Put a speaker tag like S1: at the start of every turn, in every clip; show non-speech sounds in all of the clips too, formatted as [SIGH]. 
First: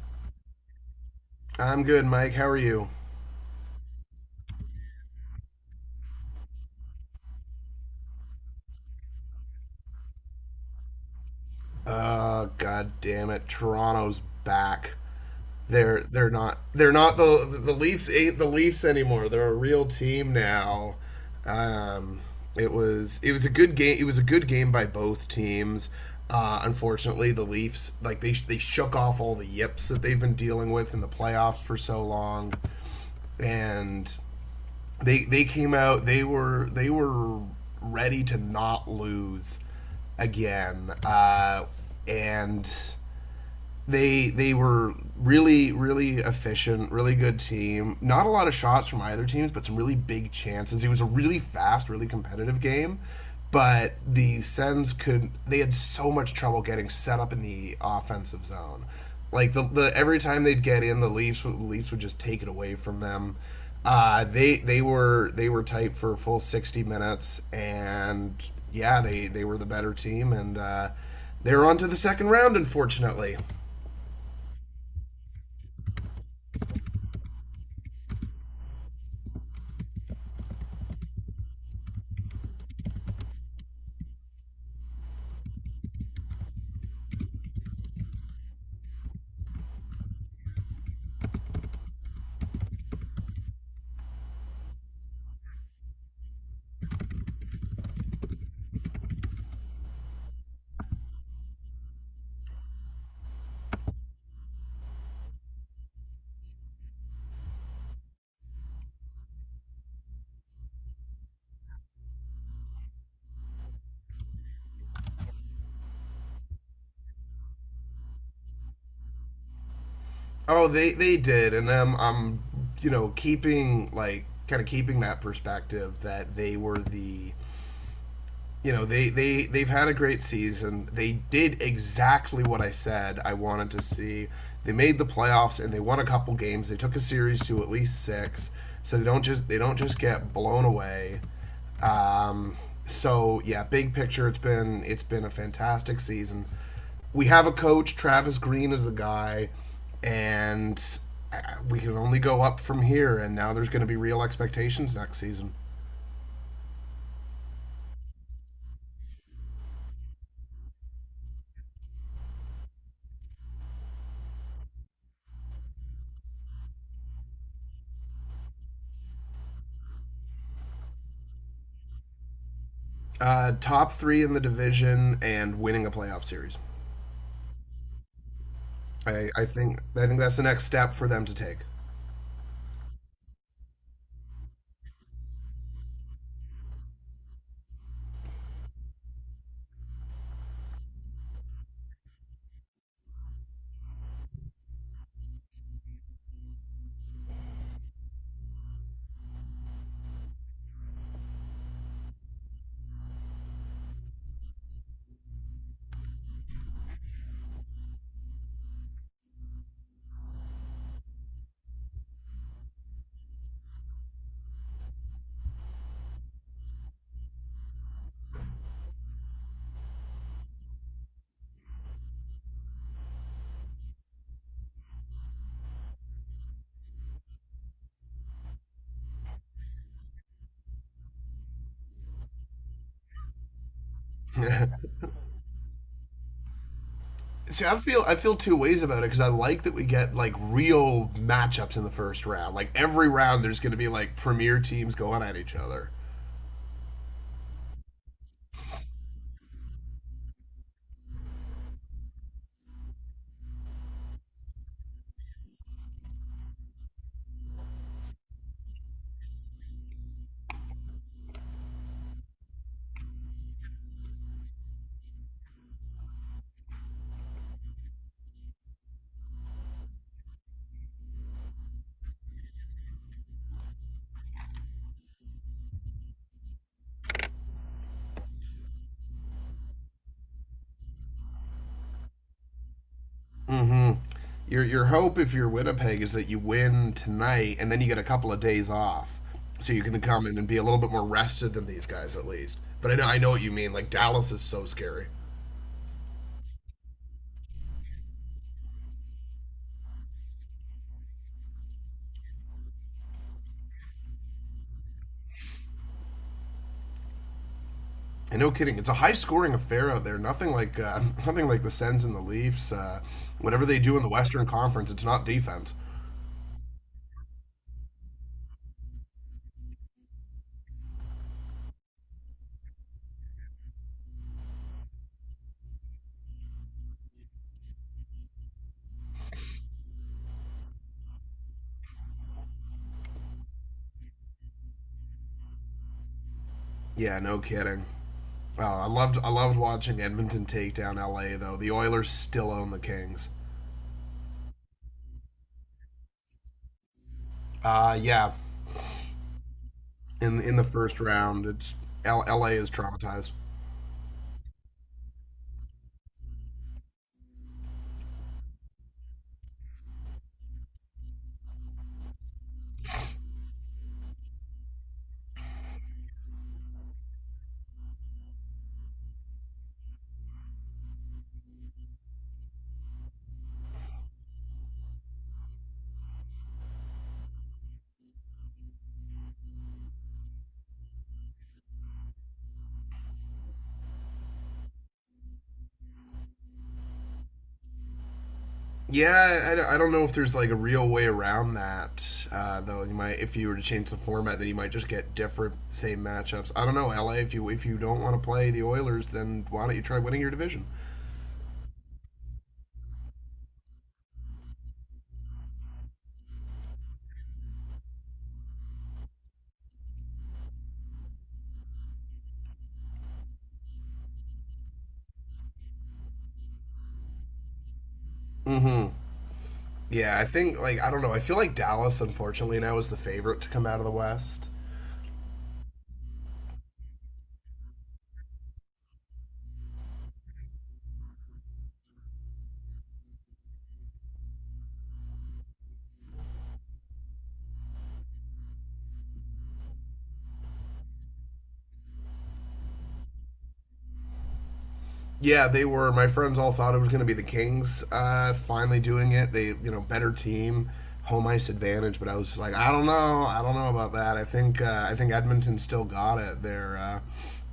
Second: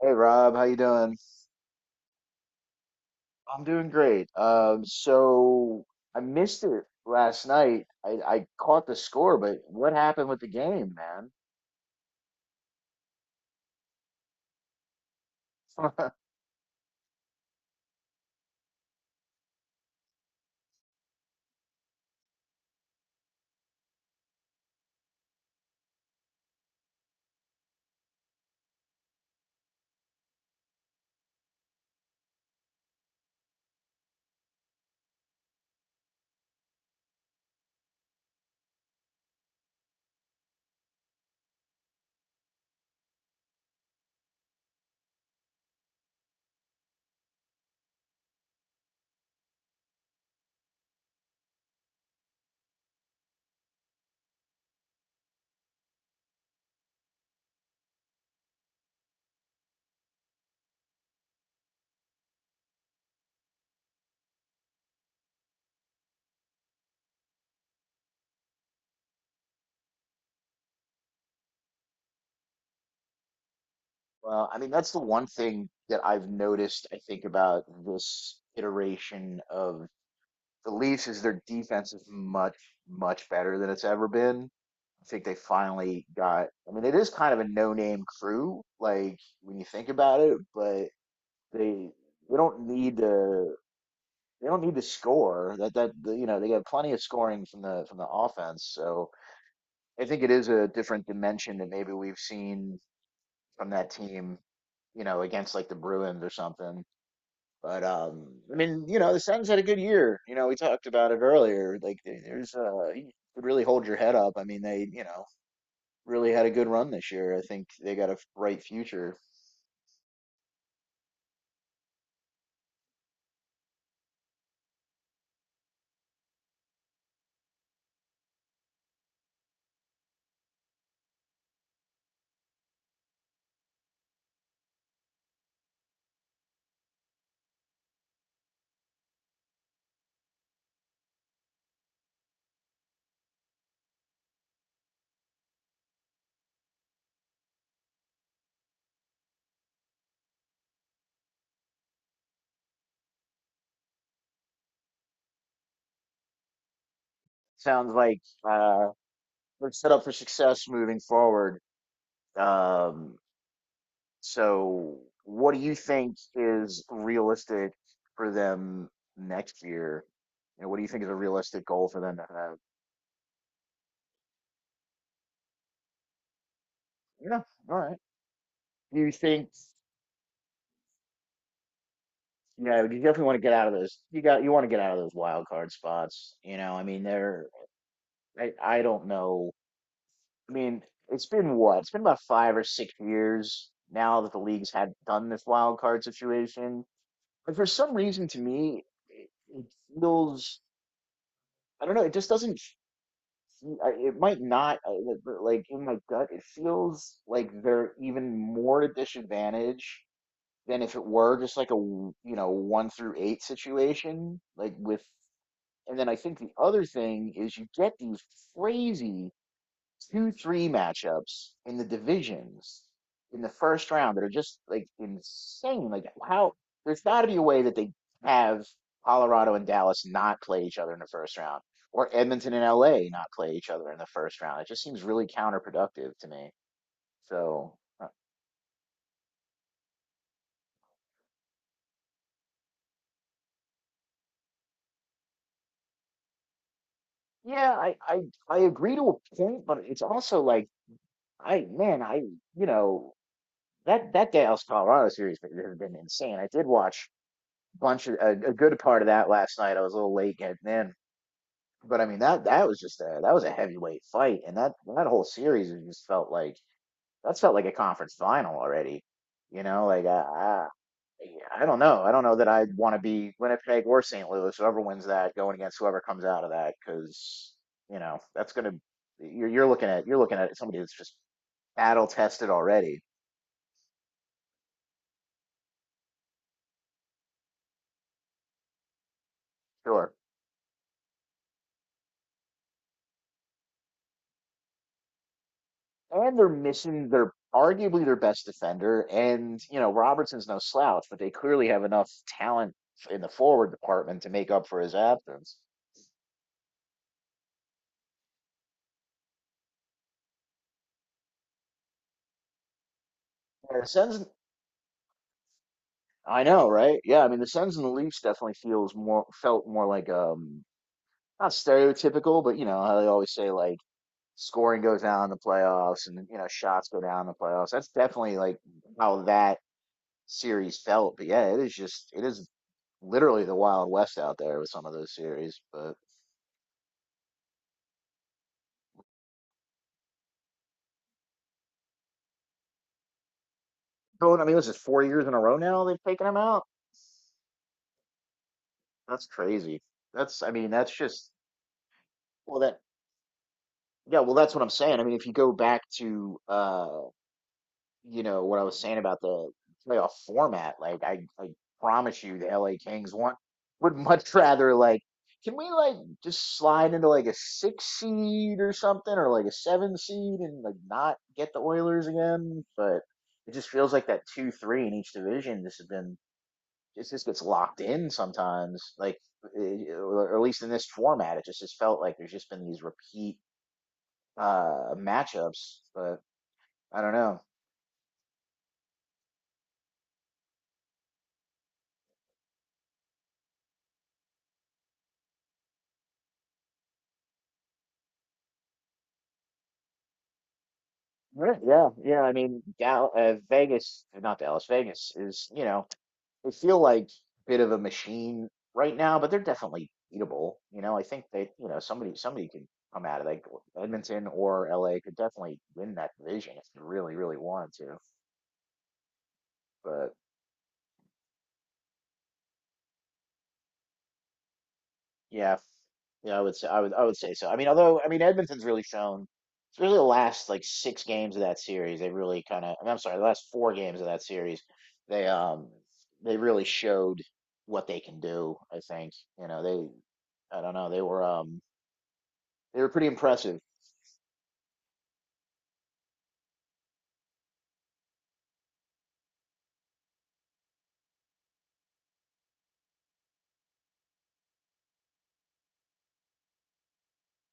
S1: Hey Rob, how you doing?
S2: I'm good, Mike. How are you?
S1: I'm doing great. So I missed it last night. I caught the score, but what happened with the game,
S2: God damn it, Toronto's back.
S1: man?
S2: They're
S1: [LAUGHS]
S2: they're not they're not the the Leafs ain't the Leafs anymore. They're a real team now. Um, it was a good game. It was a good game by both teams. Unfortunately, the Leafs like they shook off all the yips that they've been dealing with in the playoffs for so long, and they came out, they were ready to not lose again and they were really efficient, really good team. Not a lot of shots from either teams, but some really big chances. It was a really fast, really competitive game, but the Sens could, they had so much trouble getting set up in the offensive zone. Like the every time they'd get in, the Leafs would just take it away from them. They were tight for a full 60 minutes, and yeah, they were the better team, and they were on to the second round, unfortunately.
S1: Well, I mean, that's the one thing that I've noticed, I think, about this iteration of the Leafs is their defense is much, much better than it's ever been. I think they finally got, I mean, it is kind of a no-name crew, like when you think about it, but they they don't need to they don't need to score. That you know they got plenty of scoring from the offense. So I think it is a different dimension that maybe we've seen from that team. You know, against like the Bruins or something. But I mean, you know, the Sens had a good year. You know, we talked about it earlier. Like, there's you could really hold your head up. I mean, they you know really had a good run this year. I think they got a bright future.
S2: Oh, they did, and I'm, you know, keeping like kind of keeping that perspective that they were the, you know, they've had a great season. They did exactly what I said I wanted to see. They made the playoffs and they won a couple games. They took a series to at least six, so they don't just get blown away. Um, so yeah, big picture, it's been a fantastic season. We have a coach, Travis Green is a guy, and uh, we can only go up from here. And now there's going to be real expectations next season.
S1: Sounds like uh, they're set up for success moving forward. Um, So what do you think is realistic for them next year? You know, what do you think is a realistic goal for them to have?
S2: Top three in the division and winning a playoff series.
S1: Yeah, all right. Do you
S2: I, I
S1: think,
S2: think I think that's the next step for them to take.
S1: you know, you definitely want to get out of those. You got, you want to get out of those wild card spots. You know, I mean, they're, I don't know. I mean, it's been what? It's been about 5 or 6 years now that the leagues had done this wild card situation. But for some reason, to me, it, it feels, I don't know, it just doesn't see, I, it might not. I, but, like in my gut, it feels like they're even more at disadvantage than if it were just like a you know one through eight situation. Like with, and then I think the other thing is you get these crazy two three matchups in the divisions in the first round that are just like insane. Like how there's got to be a way that they have Colorado and Dallas not play each other in the first round, or Edmonton and LA not play each other in the first round. It just
S2: [LAUGHS]
S1: seems really counterproductive to me.
S2: See,
S1: So
S2: I feel I feel two ways about it because I like that we get like real matchups in the first round. Like every round, there's going to be like premier teams going at each other.
S1: yeah, I agree to a point, but it's also like I you know that Dallas Colorado series has been insane. I did watch bunch of a good part of that last night. I was a little late getting in, but I mean that was just a that was a heavyweight fight, and that whole series was just felt like that felt like a conference final already. You know, like I don't know that I'd want to be Winnipeg or St. Louis, whoever wins that, going against whoever comes out of that, because you know that's gonna you're looking at you're looking at somebody that's just battle tested already.
S2: Hmm. Your hope if you're Winnipeg is that you win tonight and then you get a couple of days off, so you can
S1: Sure.
S2: come in and be a little bit more rested than these guys at least. But I know what you mean. Like Dallas is so scary.
S1: And they're missing their arguably their best defender. And you know Robertson's no slouch, but they clearly have enough talent in the forward department to make up for his absence.
S2: And no kidding, it's a high scoring affair out there. Nothing like [LAUGHS] nothing like the Sens and the Leafs. Whatever they
S1: Yeah, the
S2: do in the
S1: Sens,
S2: Western Conference, it's not defense.
S1: I know, right? Yeah, I mean the Sens and the Leafs definitely feels more felt more like not stereotypical, but you know how they always say like scoring goes down in the playoffs and you know shots go down in the playoffs. That's definitely like how that series felt. But yeah, it is just it is literally the Wild West out there with some of those series, but.
S2: Yeah, no kidding. Oh, I loved watching Edmonton take down LA though. The Oilers still own the Kings.
S1: Going. I mean, this is 4 years in a row now they've taken him out.
S2: Yeah,
S1: That's crazy. That's, I
S2: in the
S1: mean, that's
S2: first
S1: just,
S2: round, it's LA
S1: well,
S2: is
S1: that,
S2: traumatized.
S1: yeah, well, that's what I'm saying. I mean, if you go back to, you know, what I was saying about the playoff format, like, I promise you the LA Kings want, would [LAUGHS] much rather, like, can we, like, just slide into, like, a six seed or something or, like, a seven seed and, like, not get the Oilers again? But, it just feels like that two three in each division. This has been it just gets locked in sometimes. Like, eh, or at least in this format, it just felt like there's just been these repeat matchups. But I don't know.
S2: Yeah, I don't know if there's like a real way around that though. You might, if you were to change the format, then you might just get different same matchups. I don't know, LA. If you don't want to play the Oilers, then why don't you try winning your division?
S1: Right, yeah, yeah. I mean, Dal Vegas, not Dallas, Vegas is, you know, they feel like a bit of a machine right now, but they're definitely beatable. You know, I think they, you know, somebody can come out of like Edmonton or LA could definitely win that division if they really, really wanted to.
S2: Mm-hmm.
S1: But
S2: Yeah, I think like I don't know. I feel like Dallas, unfortunately, now is the favorite to come out of the West.
S1: yeah, yeah, I would say I would say so. I mean, although I mean Edmonton's really shown, it's really the last like six games of that series. They really kind of, I mean, I'm sorry, the last four games of that series, they um they really showed what they can do. I think you know they I don't know they were pretty impressive.
S2: Yeah, they were. My friends all thought it was going to be the Kings finally doing it. They, you know, better team, home ice advantage. But I was just like, I don't know about that. I think Edmonton still got it. They're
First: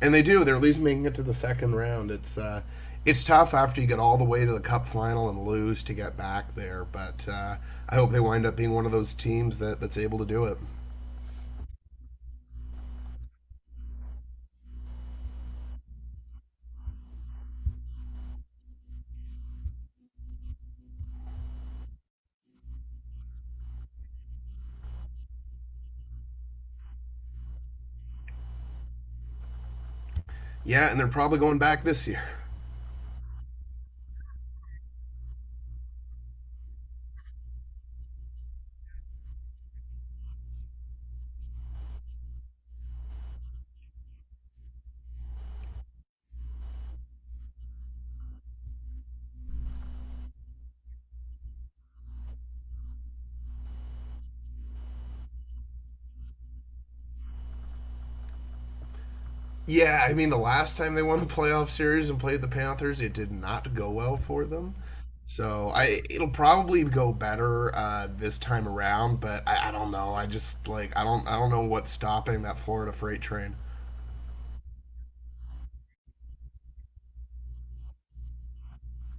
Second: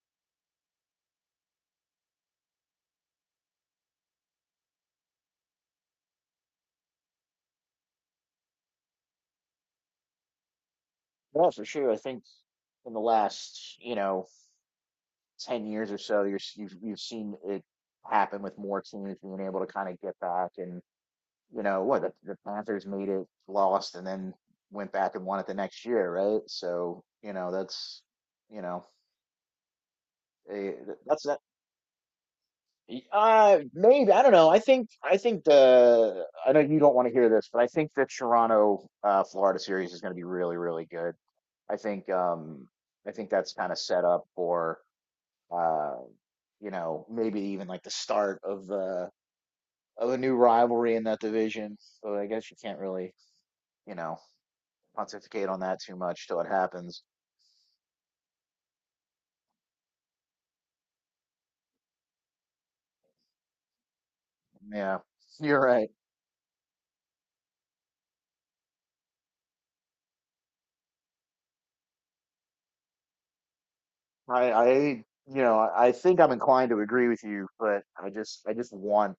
S2: and they do. They're at least making it to the second round. It's tough after you get all the way to the Cup final and lose to get back there. But I hope they wind up being one of those teams that, that's able to do it.
S1: Yeah, for sure. I think in the last you know 10 years or so, you've seen it happen with more teams being able to kind of get back and you know what the Panthers made it, lost, and then went back and won it the next year, right? So you know that's you know eh,
S2: Yeah, and they're
S1: that's
S2: probably
S1: that.
S2: going back this year.
S1: Maybe I don't know. I think the I know you don't want to hear this, but I think the Toronto Florida series is going to be really really good. I think um I think that's kind of set up for uh you know maybe even like the start of the of a new rivalry in that division. So I guess you can't really you know pontificate on that too much till it happens.
S2: Yeah, I mean, the last time they won a playoff series and played the Panthers, it did not go well for them.
S1: Yeah, you're
S2: So
S1: right.
S2: I, it'll probably go better this time around, but I don't know. I just like I don't know what's stopping that Florida freight train.
S1: You know, I think I'm inclined to agree with you, I just want,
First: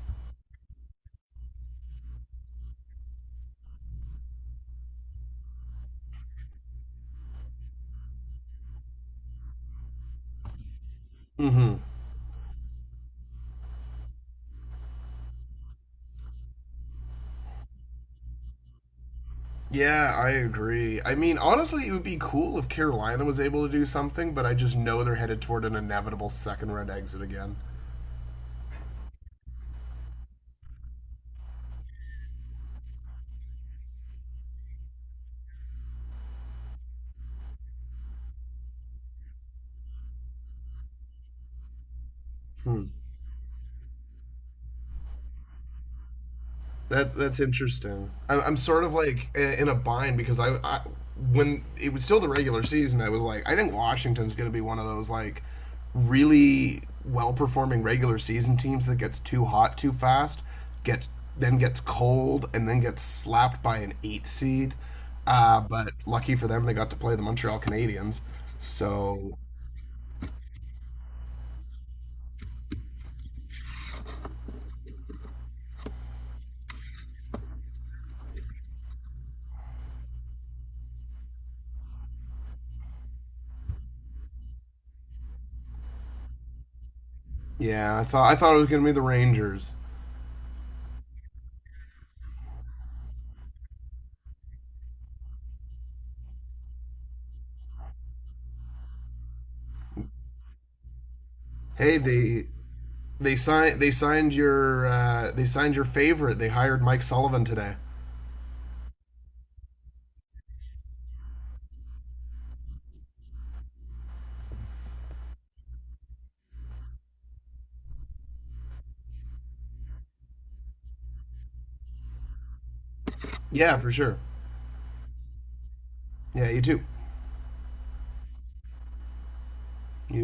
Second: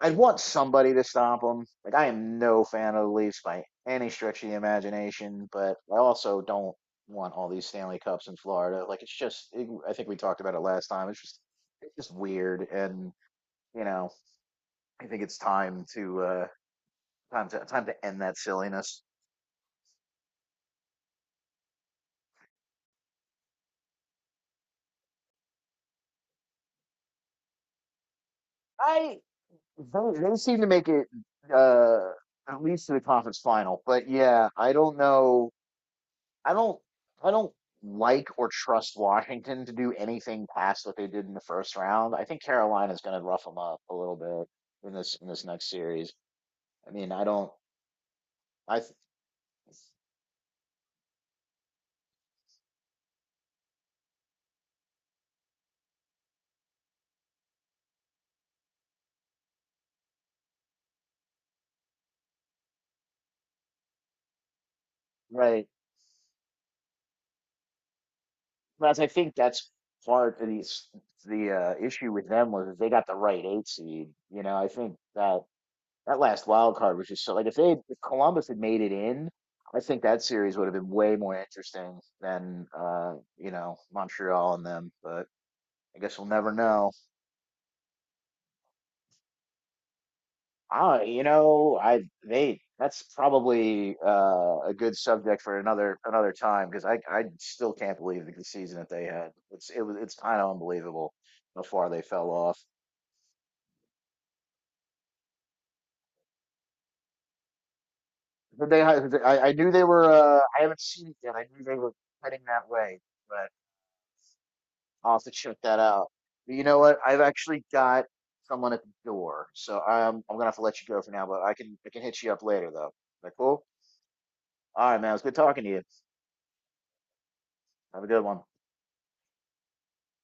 S1: I want somebody to stop them. Like I am no fan of the Leafs by any stretch of the imagination, but I also don't want all these Stanley Cups in Florida. Like it's just, it, I think we talked about it last time.
S2: Mm-hmm.
S1: It's just weird, and you know, I think it's time to, time to, time to end that silliness.
S2: Yeah, I agree. I mean, honestly, it would be cool if Carolina was able to do something, but I just know they're headed toward an inevitable second round exit again.
S1: I they seem to make it uh, at least to the conference final. But yeah, I don't know. I don't. I don't like or trust Washington to do anything past what they did in the first round. I think
S2: Hmm.
S1: Carolina's going to rough them up a little bit in this next series. I mean,
S2: That's
S1: I
S2: that's
S1: don't.
S2: interesting. I'm
S1: I
S2: sort of like in a bind because I when it was still the regular season, I was like, I think Washington's going to be one of those like really well performing regular season teams that gets too hot too fast, gets then gets cold, and then gets slapped by an eight seed.
S1: right.
S2: But lucky for them, they got to play the Montreal Canadiens.
S1: But I think
S2: So
S1: that's part of the issue with them was they got the right eight seed. You know, I think that that last wild card was just so like if they if Columbus had made it in, I think that series would have been way more interesting than you know, Montreal and them, but I guess we'll never know.
S2: yeah, I thought it was going to be the Rangers.
S1: Ah, you know, I they that's probably a good subject for another another time because I still can't believe the season that they had. It's it was it's kind of unbelievable how far
S2: Hey,
S1: they fell
S2: they
S1: off.
S2: They signed your favorite. They hired Mike Sullivan today.
S1: But they I knew they were I haven't seen it yet. I knew they were heading that way, but I'll have to check that out. But you know what? I've actually got someone at the door, so I'm gonna have to let you go for now. But I can hit you up later though. Is that cool?
S2: Yeah, for sure.
S1: All right, man. It was good talking to you.
S2: Yeah, you too.
S1: Have a good one.
S2: You